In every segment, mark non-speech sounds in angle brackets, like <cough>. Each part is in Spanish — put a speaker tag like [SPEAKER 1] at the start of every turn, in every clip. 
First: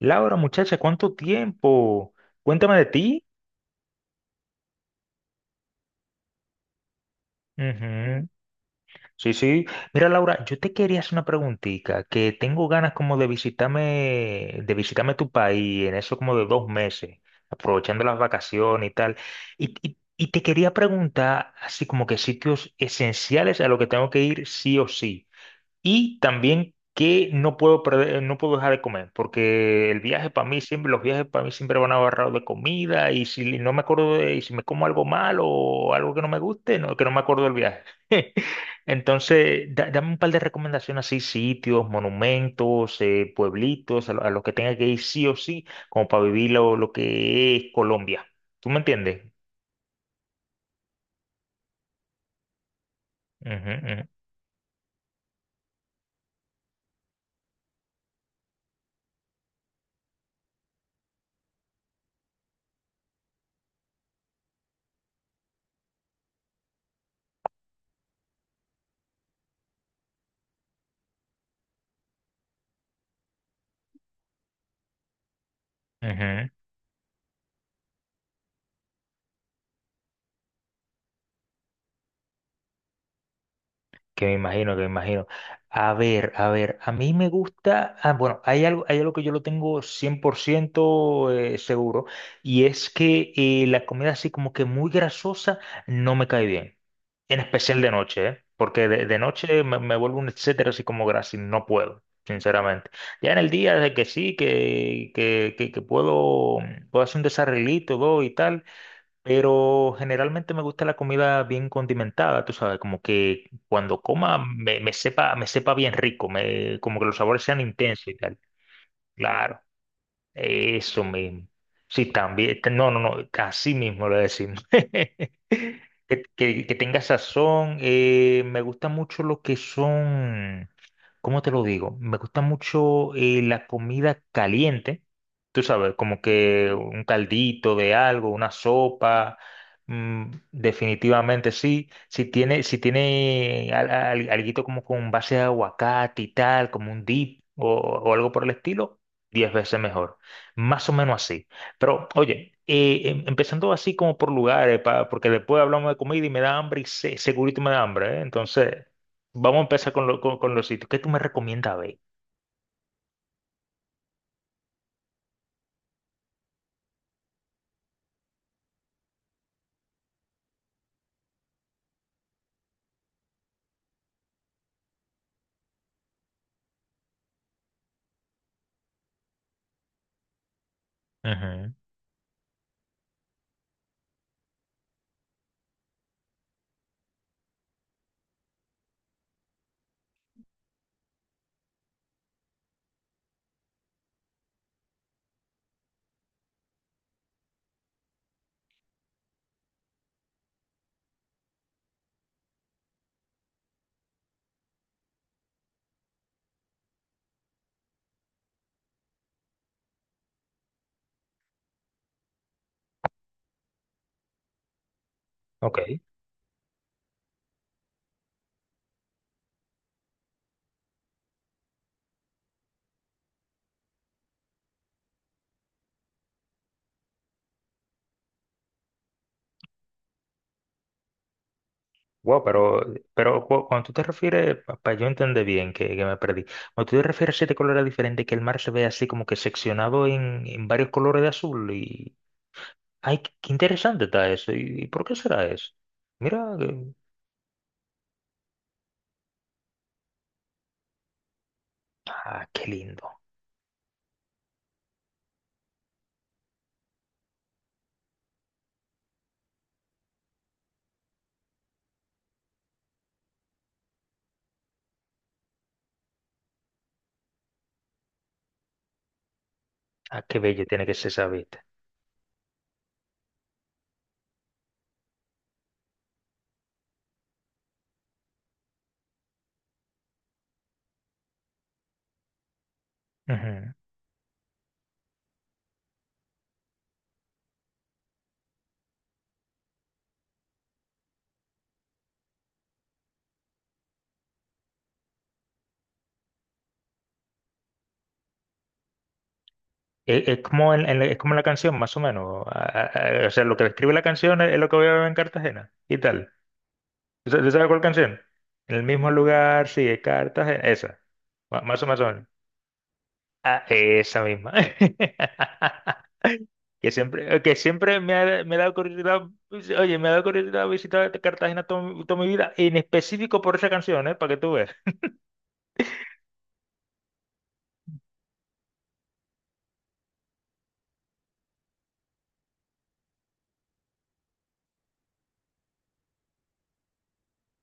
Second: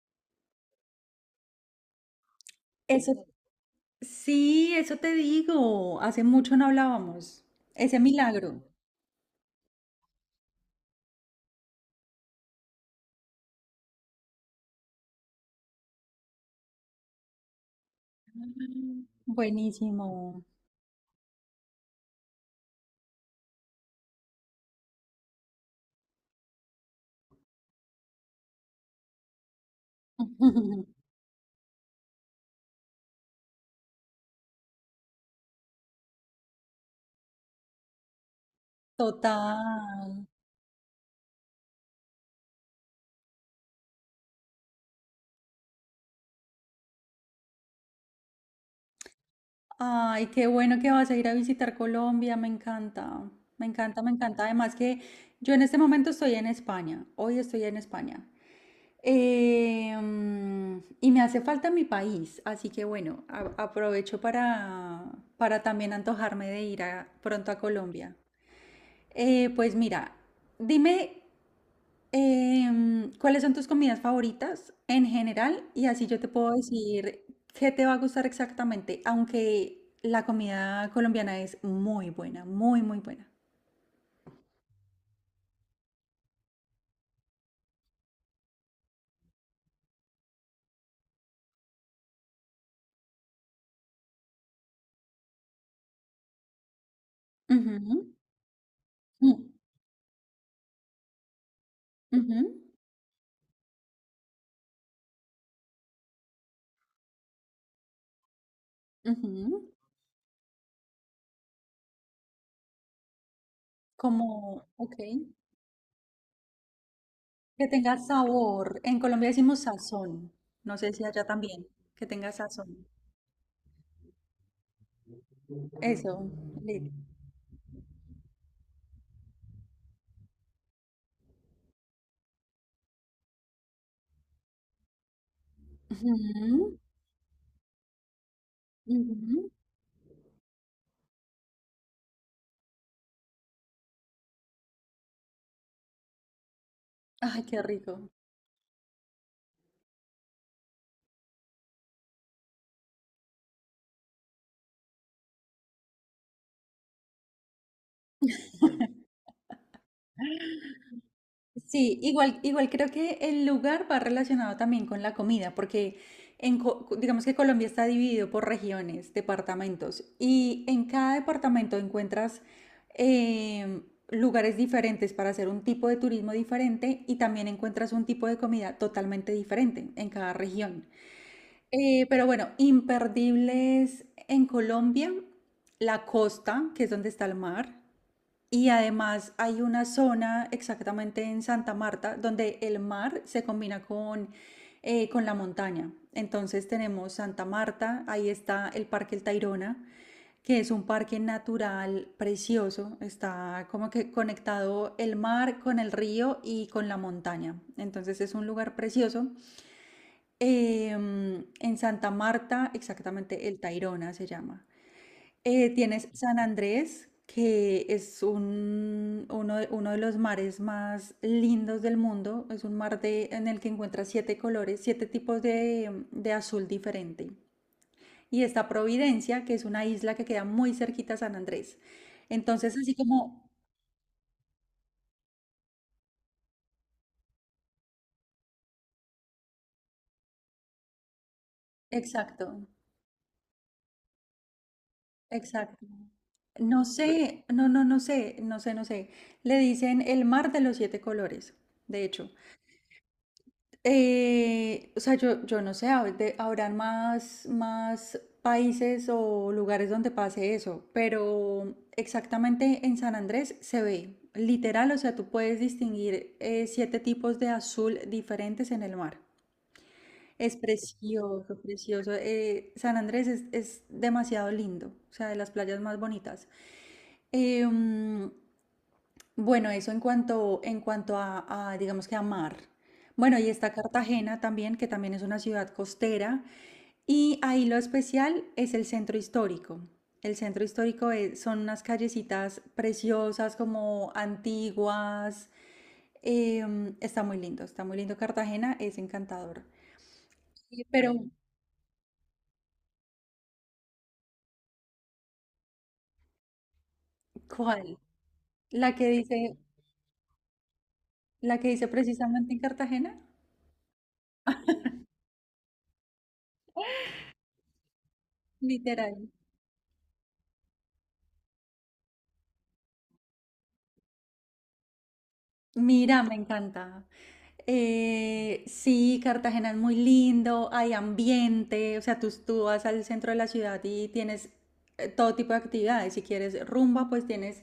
[SPEAKER 1] Laura, muchacha, ¿cuánto tiempo? Cuéntame de
[SPEAKER 2] Eso,
[SPEAKER 1] ti.
[SPEAKER 2] sí, eso te digo. Hace mucho no hablábamos. Ese
[SPEAKER 1] Ujú.
[SPEAKER 2] milagro.
[SPEAKER 1] Sí, sí. Mira, Laura, yo te quería hacer una preguntita, que tengo ganas como de visitarme tu país en eso como de dos meses, aprovechando las vacaciones y tal. Y te
[SPEAKER 2] Buenísimo.
[SPEAKER 1] quería preguntar así como que sitios esenciales a los que tengo que ir sí o sí. Y también que no puedo perder, no puedo dejar de comer, porque el viaje para mí siempre, los
[SPEAKER 2] <laughs>
[SPEAKER 1] viajes para mí siempre van agarrados de comida y si no me acuerdo de, y si me como algo malo o algo que no me guste, no, que no me acuerdo del viaje. <laughs> Entonces, dame un
[SPEAKER 2] Total.
[SPEAKER 1] par de recomendaciones así, sitios, monumentos, pueblitos, a los que tenga que ir sí o sí, como para vivir lo que es Colombia. ¿Tú me entiendes?
[SPEAKER 2] Ay, qué bueno que vas a ir a visitar Colombia. Me encanta. Me encanta,
[SPEAKER 1] Ujú,
[SPEAKER 2] me encanta. Además que yo en este momento estoy en España. Hoy estoy en España. Y me hace falta mi país. Así que bueno, aprovecho para también antojarme de pronto a Colombia. Pues mira, dime cuáles son tus comidas favoritas en general y así yo te puedo
[SPEAKER 1] ujú.
[SPEAKER 2] decir qué te va a gustar exactamente, aunque la comida colombiana es muy buena, muy buena.
[SPEAKER 1] Que me imagino, que me imagino. A ver, a ver, a mí me gusta, ah, bueno, hay algo que yo lo tengo 100% seguro, y es que la comida así como que muy grasosa no me cae bien, en especial de
[SPEAKER 2] Ujú.
[SPEAKER 1] noche, ¿eh? Porque de
[SPEAKER 2] Mm.
[SPEAKER 1] noche me vuelvo un etcétera así como grasa y no puedo,
[SPEAKER 2] Ujú,
[SPEAKER 1] sinceramente. Ya en el día de que sí, que puedo, puedo hacer un desarreglito, todo y tal,
[SPEAKER 2] ujú.
[SPEAKER 1] pero generalmente me gusta la comida bien condimentada, tú sabes, como que cuando coma
[SPEAKER 2] Como, ok,
[SPEAKER 1] me sepa bien rico, me, como que los sabores sean
[SPEAKER 2] que tenga
[SPEAKER 1] intensos y tal.
[SPEAKER 2] sabor. En Colombia
[SPEAKER 1] Claro.
[SPEAKER 2] decimos sazón, no sé
[SPEAKER 1] Eso
[SPEAKER 2] si allá
[SPEAKER 1] mismo.
[SPEAKER 2] también, que
[SPEAKER 1] Sí,
[SPEAKER 2] tenga
[SPEAKER 1] también.
[SPEAKER 2] sazón.
[SPEAKER 1] No, no, no. Así mismo lo decimos. <laughs>
[SPEAKER 2] Eso,
[SPEAKER 1] Que
[SPEAKER 2] lit.
[SPEAKER 1] tenga sazón. Eh, me gusta mucho lo que son. ¿Cómo te lo digo? Me gusta mucho la comida caliente. Tú sabes, como que
[SPEAKER 2] Ujú,
[SPEAKER 1] un caldito de algo, una sopa.
[SPEAKER 2] ujú.
[SPEAKER 1] Mm, definitivamente sí. Si tiene, si tiene alguito como con base de aguacate y tal, como un dip
[SPEAKER 2] Ay, qué rico.
[SPEAKER 1] o algo por el estilo. Diez veces mejor. Más o menos así. Pero, oye, empezando así como por lugares, porque después hablamos de comida y me da hambre y segurito me da hambre, ¿eh? Entonces,
[SPEAKER 2] <laughs>
[SPEAKER 1] vamos a empezar con, con los sitios. ¿Qué tú me recomiendas ver?
[SPEAKER 2] Sí, igual, igual creo que el lugar va relacionado también con la comida, porque digamos que Colombia está dividido por regiones, departamentos, y en cada departamento encuentras em, lugares diferentes para hacer un tipo de turismo diferente y también encuentras un tipo de comida totalmente diferente en cada región.
[SPEAKER 1] Ujú.
[SPEAKER 2] Pero bueno, imperdibles en Colombia, la costa, que es donde está el mar. Y además hay una zona exactamente en Santa Marta donde el mar se combina con la montaña. Entonces tenemos Santa Marta, ahí está el Parque El Tayrona, que es un parque natural precioso, está como que conectado el mar con el río y con la montaña. Entonces es un lugar precioso. En Santa Marta, exactamente El Tayrona se llama.
[SPEAKER 1] Ok.
[SPEAKER 2] Tienes San Andrés, que es un, uno de los mares más lindos del mundo. Es un en el que encuentras siete colores, siete tipos de azul diferente. Y está Providencia, que es una isla que queda muy cerquita a San Andrés.
[SPEAKER 1] Wow, pero,
[SPEAKER 2] Entonces, así como,
[SPEAKER 1] cuando tú te refieres, para yo entender bien que me perdí, cuando tú te refieres a siete colores diferentes, que el mar se ve así como que seccionado en varios colores de azul y...
[SPEAKER 2] exacto,
[SPEAKER 1] ¡Ay, qué qué interesante está eso! Y por qué será eso?
[SPEAKER 2] exacto.
[SPEAKER 1] Mira,
[SPEAKER 2] No sé, no sé, no sé. Le dicen el mar de los siete colores, de hecho.
[SPEAKER 1] ah, qué lindo.
[SPEAKER 2] O sea, yo no sé, habrán más países o lugares donde pase eso, pero exactamente en San Andrés se ve, literal, o sea, tú puedes distinguir siete tipos de azul diferentes en el mar.
[SPEAKER 1] Ah, qué
[SPEAKER 2] Es
[SPEAKER 1] bello tiene que ser esa
[SPEAKER 2] precioso,
[SPEAKER 1] vista.
[SPEAKER 2] precioso. San Andrés es demasiado lindo, o sea, de las playas más bonitas. Em, bueno, eso en cuanto a, digamos que a mar. Bueno, y está
[SPEAKER 1] Ujú.
[SPEAKER 2] Cartagena también, que también es una ciudad costera. Y ahí lo especial es el centro histórico. El centro histórico son unas callecitas preciosas, como antiguas. Está muy lindo, está muy lindo. Cartagena es encantador.
[SPEAKER 1] Es como
[SPEAKER 2] Pero,
[SPEAKER 1] es como la canción, más o menos. Ah, ah, ah, o sea, lo que describe la canción es lo que voy a ver en Cartagena y tal. ¿Tú tú sabes cuál
[SPEAKER 2] ¿cuál?
[SPEAKER 1] canción? En el
[SPEAKER 2] ¿La que
[SPEAKER 1] mismo
[SPEAKER 2] dice,
[SPEAKER 1] lugar, sigue Cartagena. Esa.
[SPEAKER 2] la que
[SPEAKER 1] Más o
[SPEAKER 2] dice
[SPEAKER 1] más o menos.
[SPEAKER 2] precisamente en Cartagena?
[SPEAKER 1] Ah, esa misma. <laughs> Que siempre me ha dado
[SPEAKER 2] Literal.
[SPEAKER 1] curiosidad, oye, me ha dado curiosidad visitar Cartagena toda, mi vida, en específico por esa canción, ¿eh? Para que tú veas.
[SPEAKER 2] Mira, me encanta. Sí, Cartagena es muy lindo, hay ambiente, o sea, tú vas al centro de la ciudad y tienes todo tipo de actividades. Si quieres rumba, pues tienes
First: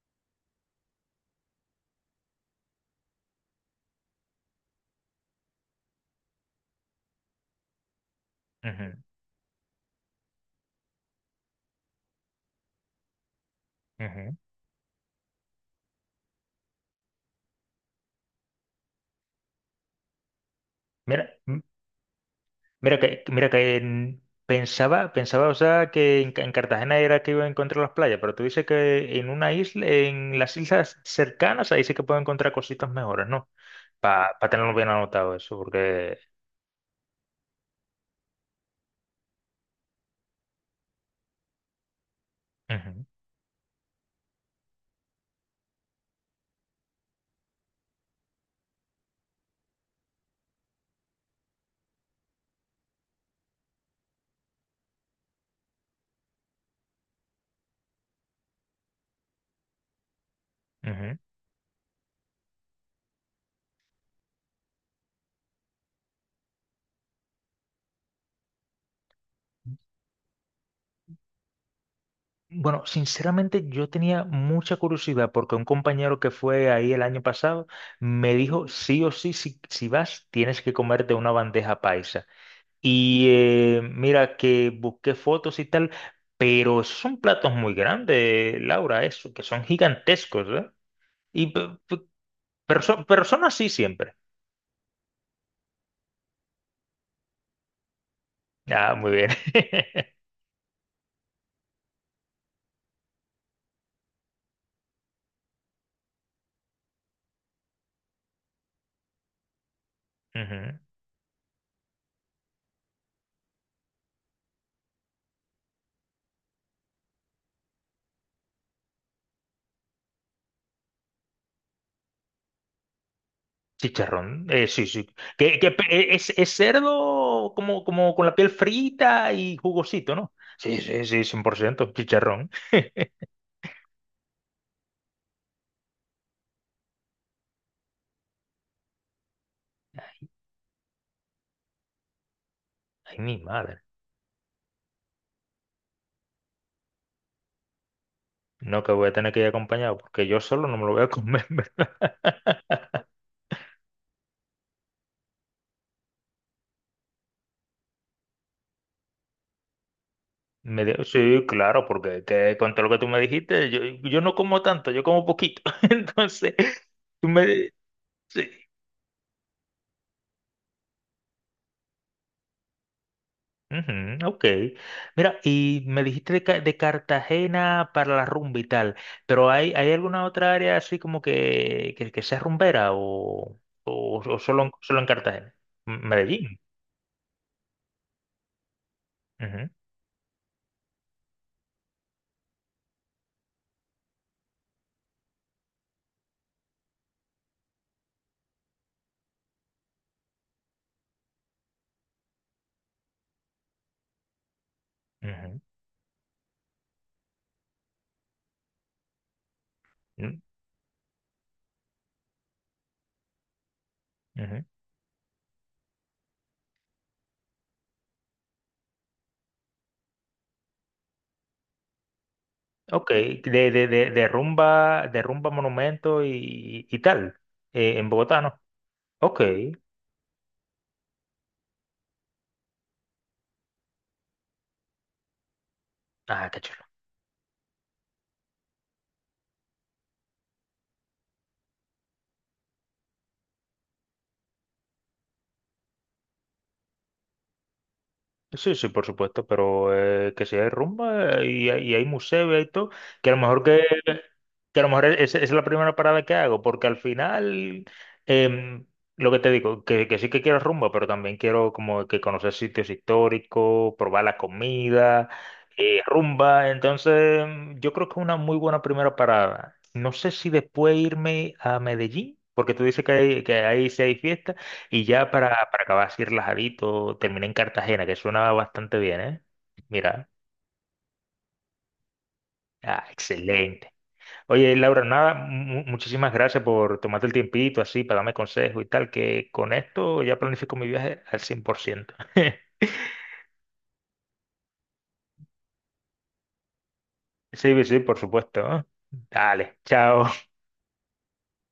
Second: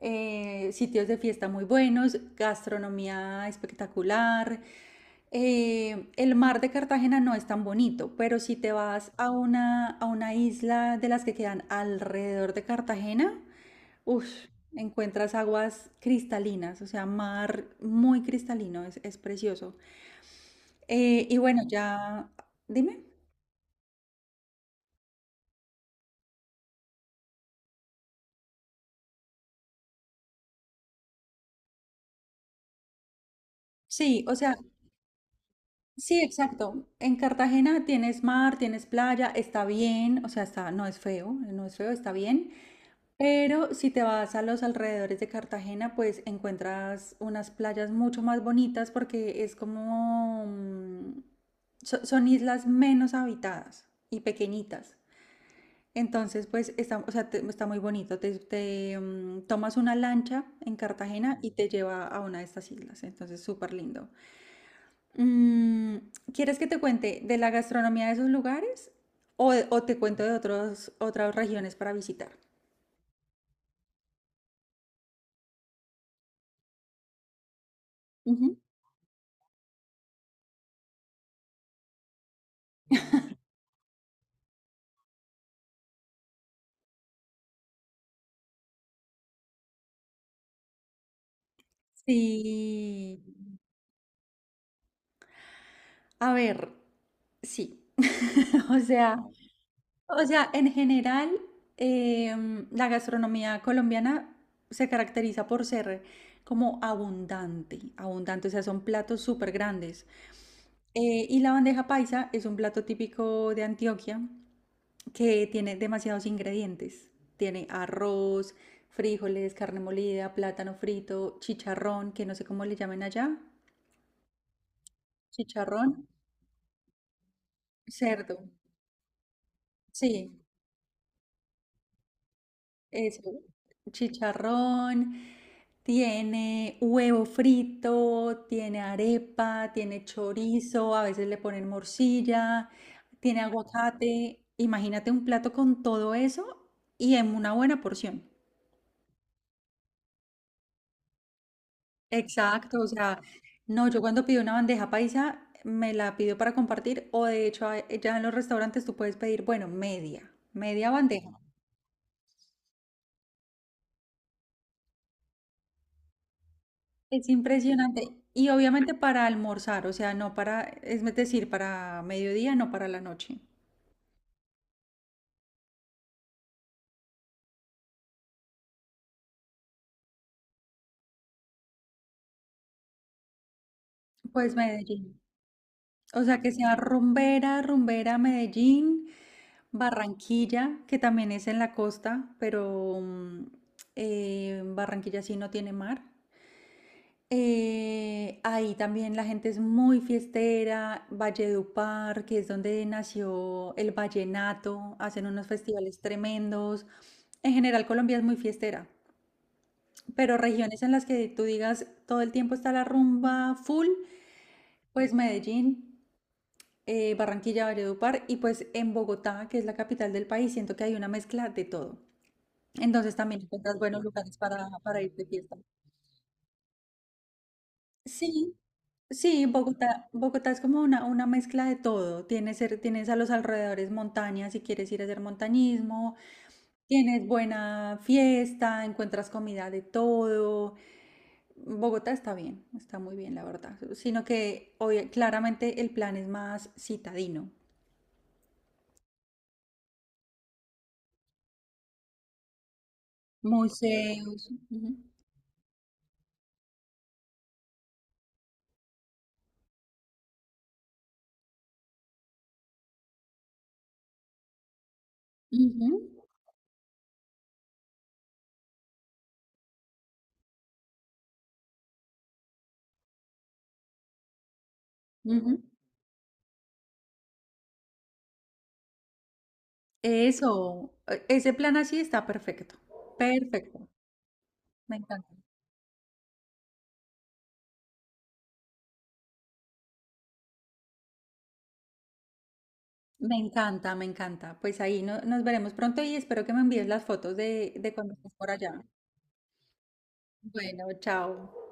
[SPEAKER 2] sitios de fiesta muy buenos, gastronomía espectacular. El mar de Cartagena no es tan bonito, pero si te
[SPEAKER 1] Ujú,
[SPEAKER 2] vas a una isla de las que quedan alrededor de Cartagena,
[SPEAKER 1] ujú.
[SPEAKER 2] Ush, encuentras aguas cristalinas, o sea, mar muy cristalino, es precioso. Eh,
[SPEAKER 1] Mira,
[SPEAKER 2] y bueno, ya,
[SPEAKER 1] mira
[SPEAKER 2] dime.
[SPEAKER 1] que, mira que pensaba, pensaba, o sea, que en, en Cartagena era que iba a encontrar las playas, pero tú dices que en una isla, en las islas cercanas, ahí sí que puedo encontrar cositas mejores, ¿no?
[SPEAKER 2] Sí,
[SPEAKER 1] Para
[SPEAKER 2] o sea,
[SPEAKER 1] tenerlo bien anotado eso, porque...
[SPEAKER 2] sí, exacto. En Cartagena tienes mar, tienes playa, está bien, o sea, está, no es feo, no es feo, está bien.
[SPEAKER 1] Ujú,
[SPEAKER 2] Pero si te vas a los alrededores de Cartagena, pues encuentras unas playas mucho más bonitas porque es como, mm, son islas menos habitadas y pequeñitas. Entonces, pues, está, o sea, está muy bonito. Tomas una lancha en
[SPEAKER 1] ujú.
[SPEAKER 2] Cartagena y te lleva a una de estas islas. Entonces, súper lindo. Mm, ¿quieres que te cuente de la gastronomía de esos lugares o te cuento de otros, otras regiones para visitar?
[SPEAKER 1] Bueno, sinceramente yo tenía mucha curiosidad porque un compañero que fue ahí el año pasado me
[SPEAKER 2] Ujú.
[SPEAKER 1] dijo, sí o sí, si vas, tienes que comerte una bandeja paisa. Y mira que busqué fotos y tal, pero esos son platos muy grandes, Laura, eso, que son gigantescos, ¿eh? Y
[SPEAKER 2] Sí.
[SPEAKER 1] personas sí siempre.
[SPEAKER 2] A ver, sí. <laughs> O
[SPEAKER 1] Ah, muy
[SPEAKER 2] sea,
[SPEAKER 1] bien. <laughs>
[SPEAKER 2] O sea, en general, la gastronomía colombiana se caracteriza por ser como abundante, abundante, o sea, son platos súper grandes.
[SPEAKER 1] Ujú.
[SPEAKER 2] Y la bandeja paisa es un plato típico de Antioquia que tiene demasiados ingredientes. Tiene arroz, frijoles, carne molida, plátano frito, chicharrón, que no sé cómo le llamen allá.
[SPEAKER 1] Chicharrón, sí, sí. Que,
[SPEAKER 2] Chicharrón,
[SPEAKER 1] es cerdo como, como con la
[SPEAKER 2] cerdo.
[SPEAKER 1] piel frita y jugosito, ¿no?
[SPEAKER 2] Sí,
[SPEAKER 1] Sí, sí, sí, 100% chicharrón.
[SPEAKER 2] eso, chicharrón, tiene huevo frito, tiene arepa, tiene chorizo, a veces le ponen morcilla,
[SPEAKER 1] Ay, mi
[SPEAKER 2] tiene
[SPEAKER 1] madre.
[SPEAKER 2] aguacate. Imagínate un plato con todo eso y en una buena porción.
[SPEAKER 1] No, que voy a tener que ir acompañado porque yo solo no me lo voy a <laughs> comer.
[SPEAKER 2] Exacto, o sea, no, yo cuando pido una bandeja paisa me la pido para compartir o de hecho ya en los restaurantes tú puedes pedir, bueno, media bandeja.
[SPEAKER 1] Sí, claro, porque que con todo lo que tú me dijiste, yo no como tanto, yo como poquito. <laughs> Entonces, tú
[SPEAKER 2] Es
[SPEAKER 1] me...
[SPEAKER 2] impresionante. Y
[SPEAKER 1] Sí.
[SPEAKER 2] obviamente para almorzar, o sea, no para, es decir, para mediodía, no para la noche.
[SPEAKER 1] Ujú, ok. Mira, y me dijiste de, de Cartagena para la rumba y tal, pero ¿hay, hay alguna otra área así como que sea rumbera o
[SPEAKER 2] Pues
[SPEAKER 1] solo, solo en
[SPEAKER 2] Medellín.
[SPEAKER 1] Cartagena?
[SPEAKER 2] O sea, que
[SPEAKER 1] Medellín.
[SPEAKER 2] sea rumbera, rumbera, Medellín,
[SPEAKER 1] Ujú,
[SPEAKER 2] Barranquilla, que también es en la costa, pero mm, Barranquilla sí no tiene mar. Ahí también la gente es muy fiestera, Valledupar, que es donde nació el vallenato, hacen unos
[SPEAKER 1] ujú,
[SPEAKER 2] festivales tremendos. En general, Colombia es muy fiestera. Pero regiones en las que tú digas todo el tiempo está la rumba full,
[SPEAKER 1] mm, ujú.
[SPEAKER 2] pues Medellín, Barranquilla, Valledupar y pues en Bogotá, que es la capital del país, siento que hay una mezcla de todo.
[SPEAKER 1] Ok,
[SPEAKER 2] Entonces también encuentras buenos lugares para ir
[SPEAKER 1] de
[SPEAKER 2] de
[SPEAKER 1] rumba
[SPEAKER 2] fiesta.
[SPEAKER 1] monumento y tal, en Bogotá,
[SPEAKER 2] Sí,
[SPEAKER 1] ¿no? Ok.
[SPEAKER 2] sí, Bogotá, Bogotá es como una mezcla de todo. Tienes, tienes a los alrededores montañas si quieres ir a hacer montañismo,
[SPEAKER 1] Ah, qué chulo.
[SPEAKER 2] tienes buena fiesta, encuentras comida de todo. Bogotá está bien, está muy bien, la verdad. Sino que hoy claramente el plan es más citadino.
[SPEAKER 1] Sí, sí, por supuesto, pero que si hay rumba y hay museo y hay todo, que a lo mejor
[SPEAKER 2] Museos.
[SPEAKER 1] que a lo
[SPEAKER 2] Ujú,
[SPEAKER 1] mejor es la primera parada que hago, porque al final, em, lo que te digo, que sí que quiero rumba, pero también quiero como que conocer sitios históricos, probar la comida,
[SPEAKER 2] ujú,
[SPEAKER 1] rumba, entonces mm, yo creo que es una muy buena primera parada. No sé si después irme a Medellín, porque tú dices que, que ahí sí hay fiesta. Y ya
[SPEAKER 2] ujú.
[SPEAKER 1] para acabar así relajadito, terminé en Cartagena, que suena bastante bien, ¿eh? Mira,
[SPEAKER 2] Eso, ese plan así está perfecto.
[SPEAKER 1] ah,
[SPEAKER 2] Perfecto.
[SPEAKER 1] excelente. Oye,
[SPEAKER 2] Me
[SPEAKER 1] Laura,
[SPEAKER 2] encanta.
[SPEAKER 1] nada, muchísimas gracias por tomarte el tiempito así para darme consejos y tal, que con esto ya planifico mi viaje al cien por ciento. <laughs>
[SPEAKER 2] Me encanta, me encanta. Pues ahí nos veremos pronto y espero que me envíes las fotos
[SPEAKER 1] Sí,
[SPEAKER 2] de
[SPEAKER 1] sí,
[SPEAKER 2] cuando
[SPEAKER 1] por
[SPEAKER 2] estés por
[SPEAKER 1] supuesto.
[SPEAKER 2] allá.
[SPEAKER 1] ¿No? Dale, chao.
[SPEAKER 2] Bueno, chao.